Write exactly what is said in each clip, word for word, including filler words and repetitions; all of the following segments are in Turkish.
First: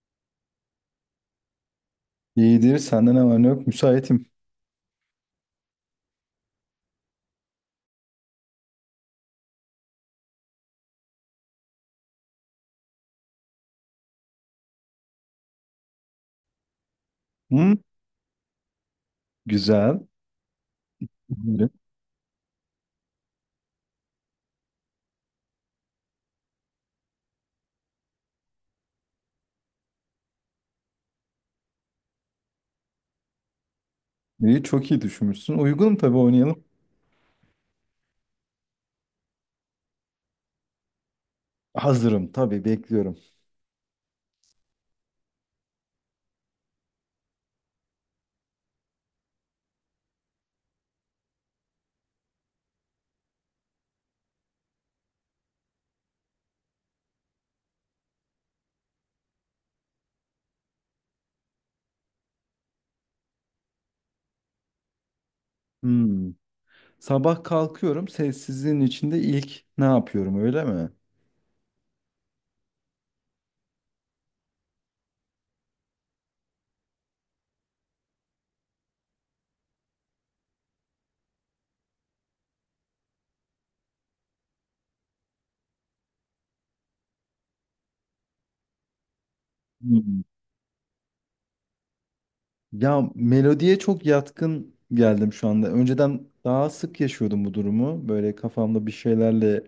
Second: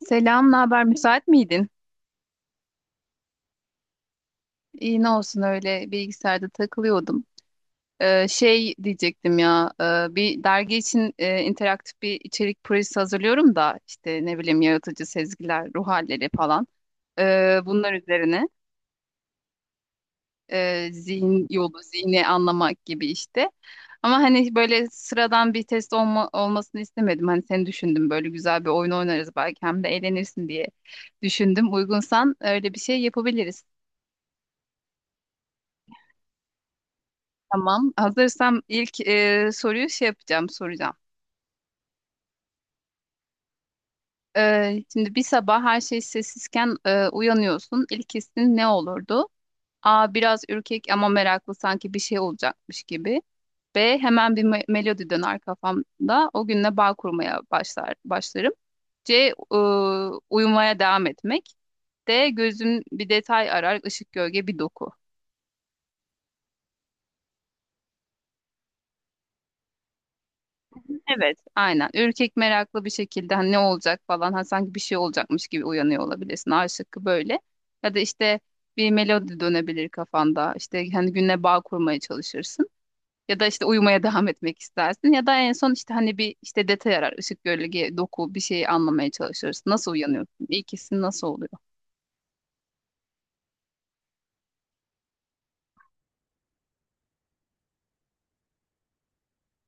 Selam, ne haber? Müsait miydin? İyidir. Sende ne var ne yok? Müsaitim. İyi ne olsun öyle bilgisayarda takılıyordum. Ee, şey diyecektim ya, e, bir dergi için e, interaktif bir içerik projesi hazırlıyorum da işte ne bileyim yaratıcı sezgiler, ruh halleri falan. Ee, Hı? bunlar üzerine Güzel. e, zihin Buyurun. yolu, zihni anlamak gibi işte. Ama hani böyle sıradan bir test olma, olmasını istemedim. Hani seni düşündüm böyle güzel bir oyun oynarız belki hem de eğlenirsin diye düşündüm. Uygunsan öyle bir şey yapabiliriz. İyi, çok iyi düşünmüşsün. Uygunum tabii oynayalım. Tamam. Hazırsam ilk e, soruyu şey yapacağım, soracağım. Hazırım tabii bekliyorum. E, şimdi bir sabah her şey sessizken e, uyanıyorsun. İlk hissin ne olurdu? A. Biraz ürkek ama meraklı sanki bir şey olacakmış gibi. B. Hemen bir me- melodi döner kafamda. O günle bağ kurmaya başlar başlarım. C. e, uyumaya devam etmek. D. Gözüm bir detay arar, ışık, gölge, bir doku. Hmm. Sabah kalkıyorum. Sessizliğin içinde ilk ne yapıyorum öyle mi? Evet, aynen. Ürkek meraklı bir şekilde hani ne olacak falan ha sanki bir şey olacakmış gibi uyanıyor olabilirsin. A şıkkı böyle. Ya da işte bir melodi dönebilir kafanda. İşte hani günle bağ kurmaya çalışırsın. Ya da işte uyumaya devam etmek istersin. Ya da en son işte hani bir işte detay arar. Işık, gölge, doku bir şeyi anlamaya çalışırsın. Nasıl Hmm. uyanıyorsun? İkisi nasıl oluyor? Ya melodiye çok yatkın geldim şu anda. Önceden daha sık yaşıyordum bu durumu. Böyle kafamda bir şeylerle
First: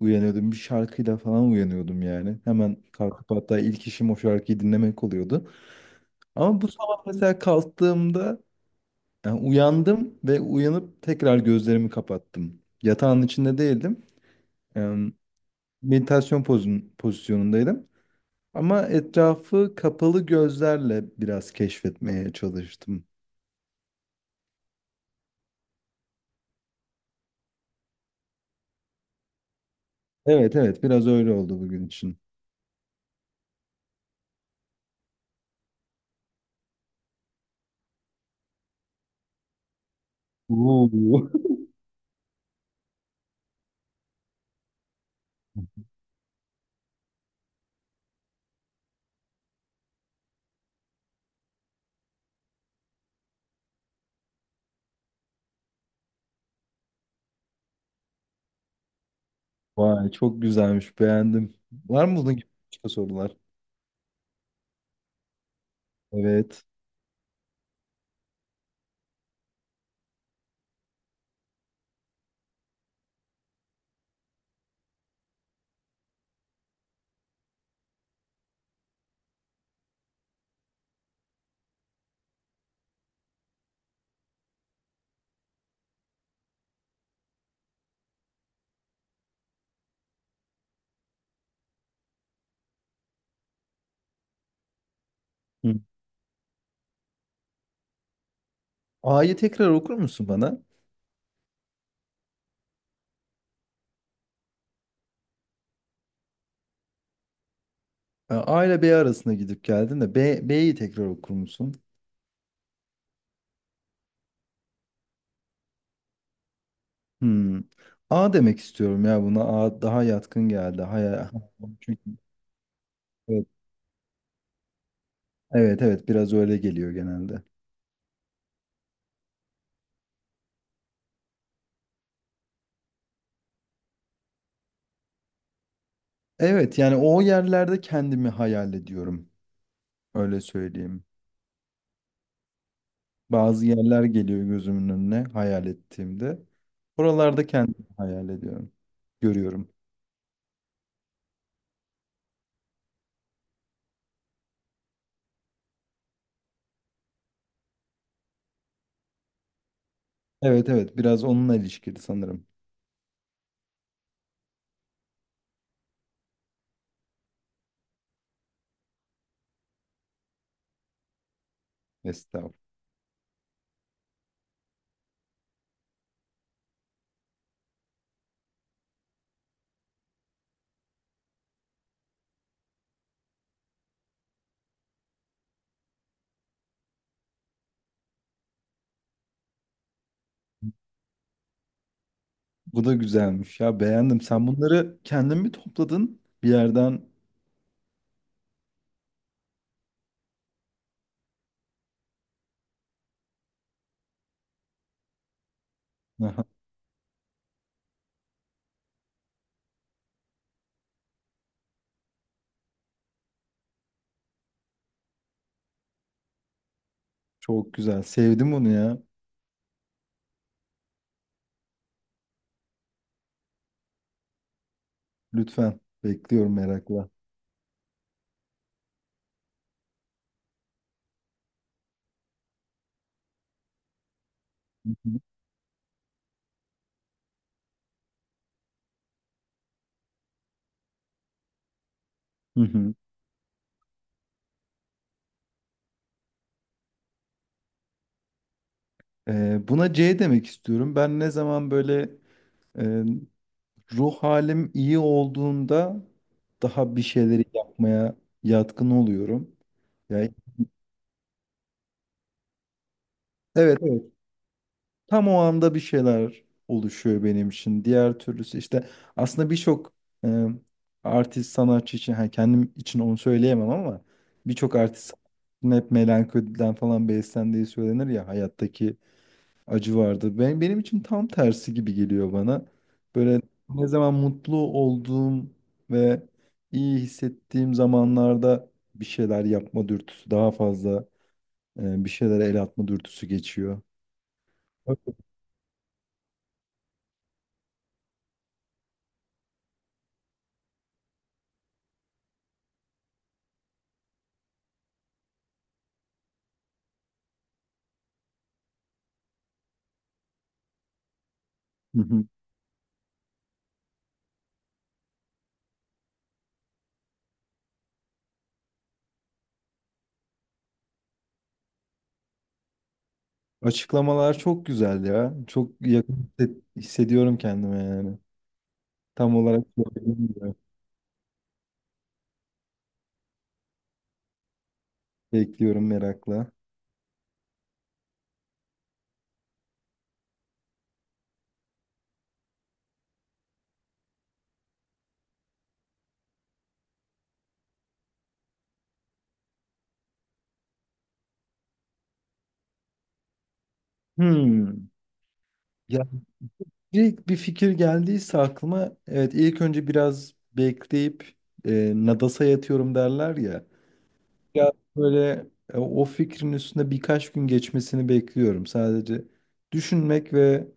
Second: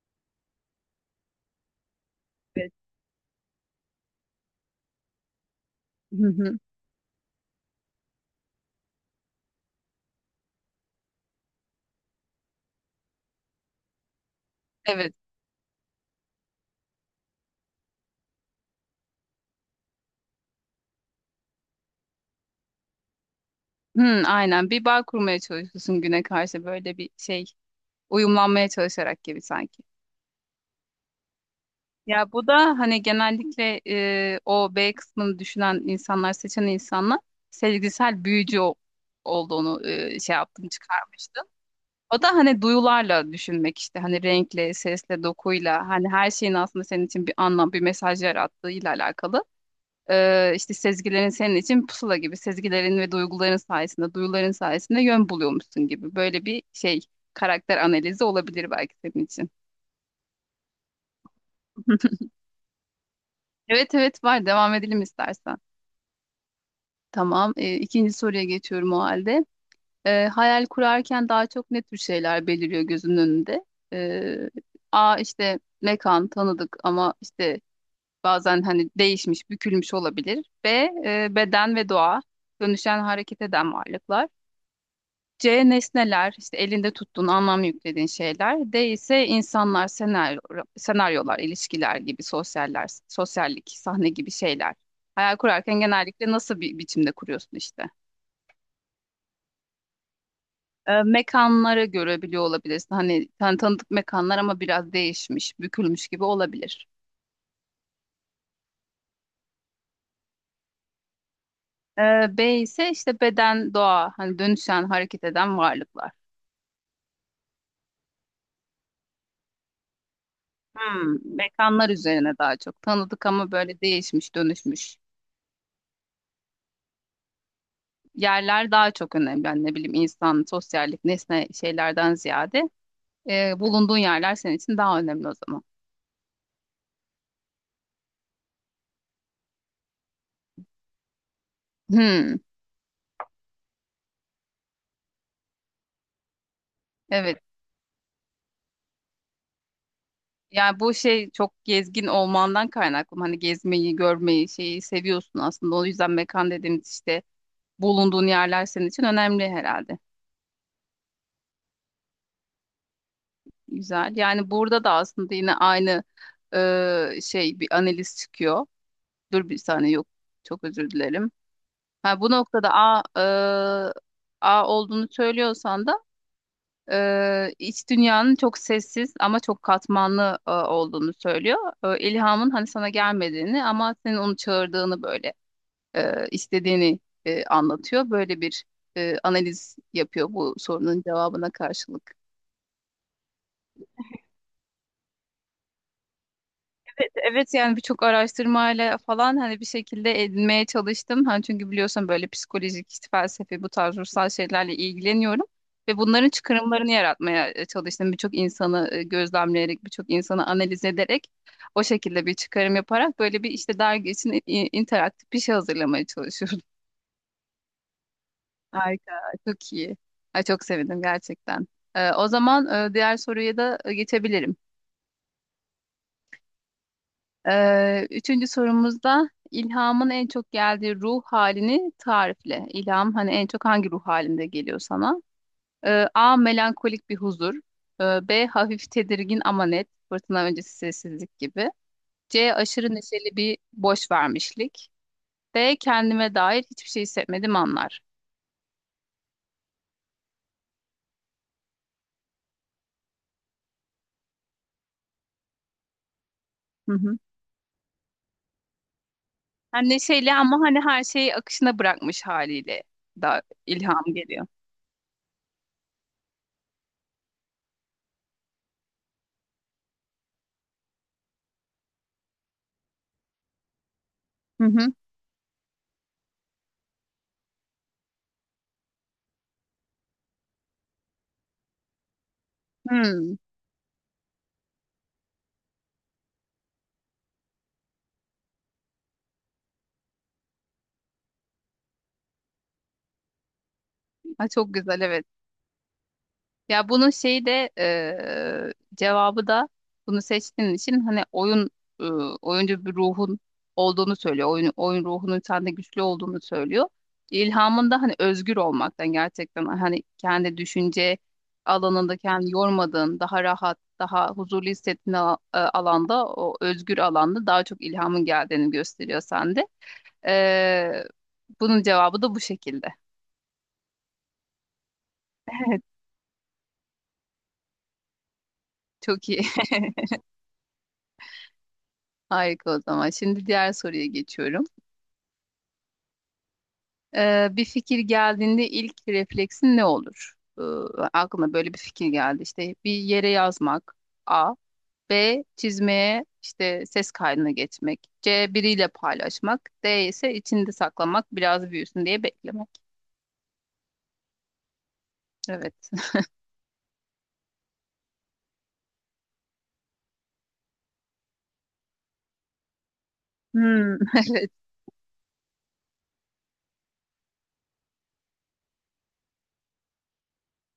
uyanıyordum. Bir şarkıyla falan uyanıyordum yani. Evet. Hemen kalkıp hatta ilk işim o şarkıyı dinlemek oluyordu. Hı hı. Ama bu sabah mesela kalktığımda yani uyandım ve uyanıp tekrar gözlerimi kapattım. Yatağın içinde değildim. Yani Evet. meditasyon pozun, pozisyonundaydım. Ama etrafı kapalı gözlerle biraz keşfetmeye çalıştım. Hı, aynen. Bir bağ kurmaya çalışıyorsun güne karşı böyle bir şey uyumlanmaya çalışarak gibi sanki. Evet evet, biraz öyle oldu bugün için. Ya bu da hani genellikle e, o B kısmını düşünen insanlar, seçen insanlar sezgisel büyücü o- olduğunu e, şey yaptım Oo. çıkarmıştım. O da hani duyularla düşünmek işte hani renkle, sesle, dokuyla hani her şeyin aslında senin için bir anlam, bir mesaj yarattığıyla alakalı. E, işte sezgilerin senin için pusula gibi sezgilerin ve duyguların sayesinde, duyuların sayesinde yön buluyormuşsun gibi böyle bir şey karakter analizi olabilir belki senin için. Vay çok güzelmiş beğendim. Var mı bunun gibi başka sorular? Evet evet var, devam edelim istersen. Evet. Tamam. E, ikinci soruya geçiyorum o halde. E, hayal kurarken daha çok ne tür şeyler beliriyor gözünün önünde? E, A işte mekan tanıdık ama işte bazen hani değişmiş, bükülmüş olabilir. B e, beden ve doğa, dönüşen hareket eden varlıklar. C nesneler, işte elinde tuttuğun anlam yüklediğin şeyler. D ise insanlar, senaryo, senaryolar, ilişkiler gibi sosyaller, sosyallik, sahne gibi şeyler. Hayal Hı. kurarken genellikle nasıl bir biçimde kuruyorsun işte? A'yı tekrar okur musun bana? e, mekanlara göre biliyor olabilirsin. Hani tan tanıdık mekanlar ama biraz değişmiş, bükülmüş gibi olabilir. A A ile B arasında gidip geldin de B, B'yi tekrar okur musun? E, B ise işte beden, doğa, hani dönüşen, hareket eden varlıklar. Hmm. A demek istiyorum ya buna. A daha yatkın geldi. Hmm, Hayal. mekanlar Çünkü üzerine daha çok. Tanıdık evet, ama böyle değişmiş, dönüşmüş. evet evet biraz öyle geliyor genelde. Yerler daha çok önemli. Yani ne bileyim insan, sosyallik, nesne şeylerden ziyade e, bulunduğun yerler senin için daha önemli o zaman. Evet yani o yerlerde kendimi hayal ediyorum. Öyle söyleyeyim. Hmm, Bazı yerler geliyor gözümün önüne hayal ettiğimde. evet. Oralarda kendimi hayal ediyorum. Görüyorum. Yani bu şey çok gezgin olmandan kaynaklı. Hani gezmeyi, görmeyi, şeyi seviyorsun aslında. O yüzden mekan dediğimiz işte bulunduğun yerler senin için önemli herhalde. Evet evet, biraz onunla ilişkili sanırım. Güzel. Yani burada da aslında yine aynı e, şey bir analiz çıkıyor. Dur bir saniye yok. Çok özür dilerim. Ha, bu Estağfurullah. noktada A, e, A olduğunu söylüyorsan da e, iç dünyanın çok sessiz ama çok katmanlı e, olduğunu söylüyor. E, ilhamın hani sana gelmediğini ama senin onu çağırdığını böyle e, istediğini e, anlatıyor. Böyle bir e, analiz yapıyor bu sorunun cevabına karşılık. Bu da güzelmiş ya beğendim. Sen bunları kendin mi topladın bir yerden? Evet yani birçok araştırmayla falan hani bir şekilde edinmeye çalıştım. Hani çünkü biliyorsun böyle psikolojik, işte felsefi bu tarz ruhsal şeylerle ilgileniyorum. Ve bunların Aha, çıkarımlarını yaratmaya e, çalıştım. Birçok insanı e, gözlemleyerek, birçok insanı analiz ederek o şekilde bir çıkarım yaparak böyle bir işte dergi için i- interaktif bir şey hazırlamaya çalışıyorum. çok güzel. Sevdim bunu ya. Harika, çok iyi. Ay, çok sevindim gerçekten. Ee, o zaman e, diğer soruya da e, geçebilirim. Lütfen. Bekliyorum merakla. Ee, üçüncü sorumuzda ilhamın en çok geldiği ruh halini tarifle. İlham hani en çok hangi ruh halinde geliyor Hı hı. sana? Ee, A. Melankolik bir huzur. Ee, B. Hafif tedirgin ama net. Fırtına öncesi sessizlik gibi. C. Hı hı. Aşırı neşeli bir boş vermişlik. D. Kendime dair hiçbir şey hissetmediğim anlar. Ee, buna C demek istiyorum. Ben ne zaman böyle e, ruh halim iyi olduğunda Hı daha bir hı. şeyleri yapmaya yatkın oluyorum. Hem Yani neşeyle ama hani her şeyi akışına bırakmış haliyle da evet ilham evet. geliyor. Tam o anda bir şeyler oluşuyor benim için. Diğer türlüsü işte aslında birçok e, artist sanatçı için ha kendim için onu söyleyemem ama Hı birçok hı. artist sanatçının hep melankoliden falan beslendiği söylenir ya hayattaki acı vardı. Ben, benim için tam tersi gibi geliyor bana. Hmm. Böyle ne zaman mutlu olduğum ve iyi hissettiğim zamanlarda bir şeyler yapma dürtüsü daha fazla, e, bir şeylere el atma dürtüsü geçiyor. Ha, çok Evet. güzel evet. Ya bunun şeyi de eee, cevabı da bunu seçtiğin için hani oyun eee, oyuncu bir ruhun olduğunu söylüyor. Oyun, oyun ruhunun sende güçlü olduğunu söylüyor. İlhamın da hani özgür olmaktan gerçekten hani kendi düşünce Hı alanında hı. kendini yormadığın, daha rahat, daha huzurlu hissettiğin ala- e, alanda, o özgür alanda daha çok ilhamın geldiğini gösteriyor sende. Eee, bunun cevabı da bu şekilde. Açıklamalar çok güzel ya. Çok Evet, yakın hisset- hissediyorum kendime yani. çok Tam iyi. olarak söylediğin gibi. Harika o zaman. Şimdi diğer soruya geçiyorum. Bekliyorum merakla. Ee, bir fikir geldiğinde ilk refleksin ne olur? Ee, aklına böyle bir fikir geldi. İşte bir yere yazmak. A. B. Çizmeye işte ses kaydına geçmek. C. Biriyle paylaşmak. D ise içinde saklamak, biraz büyüsün diye beklemek. Hmm. Evet. İlk bir fikir geldiyse aklıma evet ilk önce biraz bekleyip, e, nadasa yatıyorum derler ya. Hmm, Biraz böyle e, o fikrin üstünde birkaç gün geçmesini bekliyorum. Sadece düşünmek ve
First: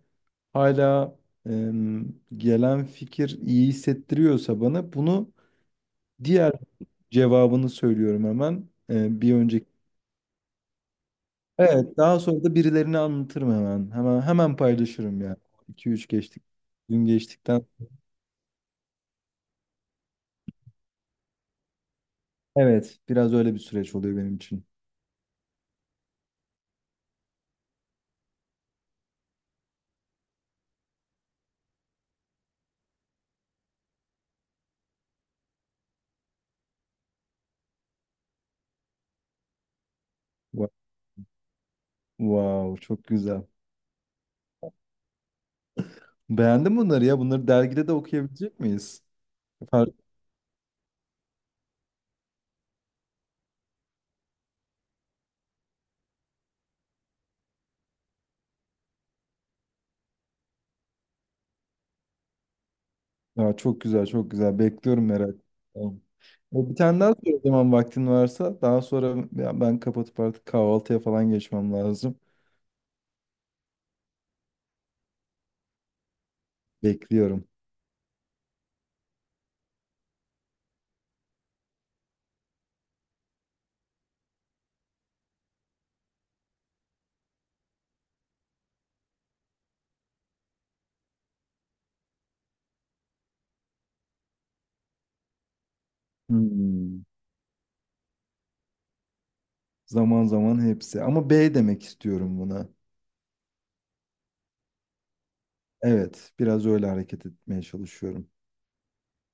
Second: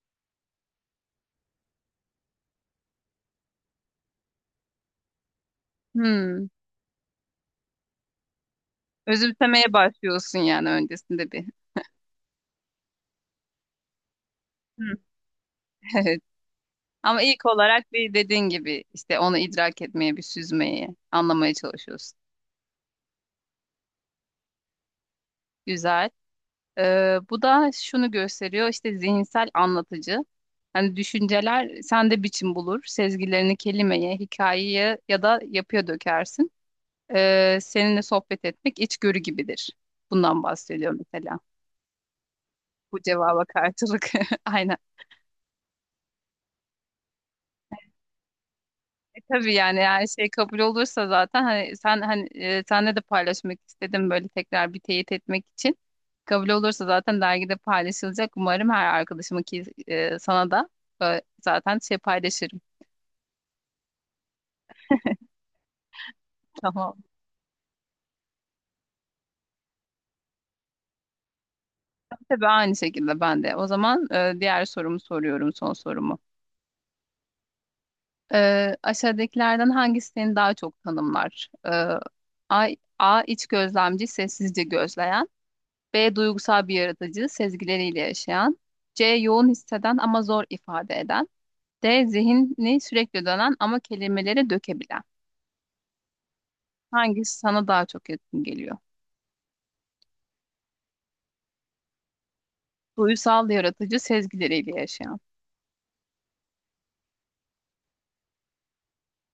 hala e, gelen fikir iyi hissettiriyorsa bana, bunu hmm. diğer cevabını söylüyorum hemen. E, bir önceki. Özümsemeye başlıyorsun yani öncesinde bir. Evet daha sonra da birilerine anlatırım hemen. Hemen hemen Hmm, paylaşırım yani. İki üç evet. geçtik gün Ama ilk geçtikten. olarak bir dediğin gibi işte onu idrak etmeye, bir süzmeye, anlamaya çalışıyorsun. Evet, biraz öyle bir süreç oluyor benim için. Güzel. Ee, bu da şunu gösteriyor işte zihinsel anlatıcı. Hani düşünceler sende biçim bulur. Sezgilerini kelimeye, hikayeye ya da yapıya dökersin. Ee, seninle sohbet etmek içgörü gibidir. Bundan Wa- bahsediyor mesela. Wow, Bu çok güzel. cevaba karşılık. Aynen. Beğendin bunları ya. Bunları dergide de okuyabilecek miyiz? E, tabii yani Far- her şey kabul olursa zaten hani sen hani e, senle de paylaşmak istedim böyle tekrar bir teyit etmek için. Kabul olursa zaten dergide paylaşılacak. Umarım her arkadaşıma ki e, sana da e, zaten şey paylaşırım. Aa, çok güzel, çok güzel. Bekliyorum merak. Tamam. E, Bir Tamam. tane daha sor o zaman vaktin varsa. Daha sonra ya ben kapatıp artık kahvaltıya falan geçmem lazım. Tabii aynı şekilde ben de. O zaman e, diğer sorumu soruyorum, son sorumu. Bekliyorum. E, aşağıdakilerden hangisi seni daha çok tanımlar? E, A, A iç gözlemci, sessizce gözleyen. B. Duygusal bir yaratıcı, sezgileriyle yaşayan. C. Yoğun hisseden ama zor ifade eden. D. Zihni sürekli dönen ama kelimelere dökebilen. Hmm. Hangisi sana daha çok yakın geliyor? Zaman zaman hepsi. Ama B demek istiyorum buna. Duygusal yaratıcı, sezgileriyle yaşayan. Evet, biraz öyle hareket etmeye çalışıyorum.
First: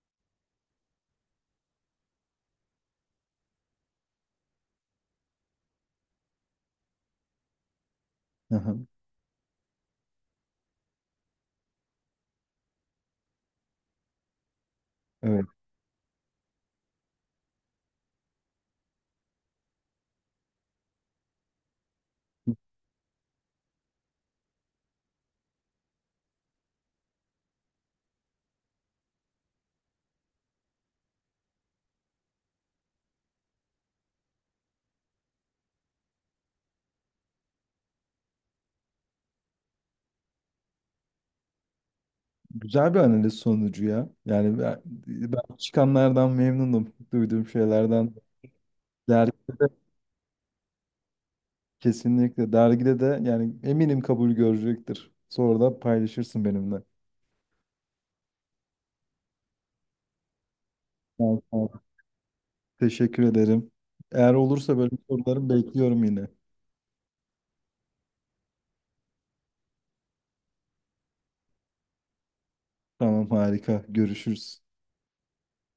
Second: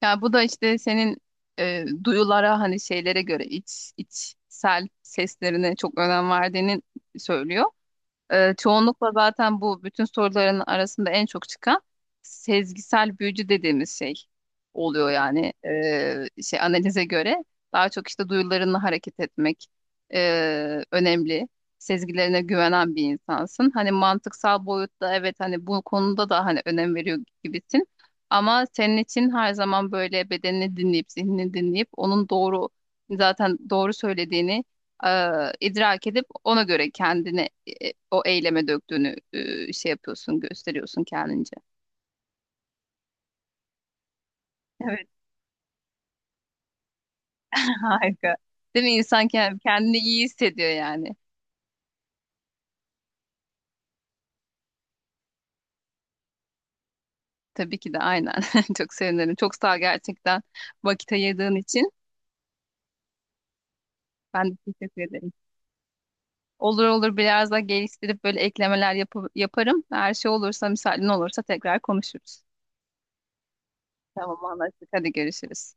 Yani bu da işte senin e, duyulara hani şeylere göre iç, içsel seslerine çok önem verdiğini söylüyor. Ee, Aha. çoğunlukla zaten bu bütün soruların arasında en çok çıkan sezgisel büyücü dediğimiz şey oluyor Evet. yani. Ee, şey analize göre daha çok işte duyularınla hareket etmek e, önemli. Sezgilerine güvenen bir insansın. Hani mantıksal boyutta evet hani bu konuda da hani önem veriyor gibisin. Ama senin için her zaman böyle bedenini dinleyip zihnini dinleyip onun doğru zaten doğru söylediğini e, idrak edip ona göre kendini e, o eyleme döktüğünü e, şey yapıyorsun, gösteriyorsun kendince. Güzel bir analiz sonucu ya. Yani ben, Evet, ben çıkanlardan memnunum. Duyduğum şeylerden. harika. Değil mi? İnsan kend- Dergide de kendini iyi hissediyor yani. kesinlikle. Dergide de yani eminim kabul görecektir. Sonra da paylaşırsın benimle. Tabii ki de aynen. Çok sevinirim. Çok sağ ol gerçekten vakit Tamam, ayırdığın tamam. için. Teşekkür ederim. Eğer Ben de olursa böyle teşekkür ederim. sorularım bekliyorum yine. Olur olur biraz daha geliştirip böyle eklemeler yapı- yaparım. Her şey olursa, müsaaden olursa tekrar konuşuruz. Tamam harika. Tamam Görüşürüz. anlaştık. Hadi görüşürüz.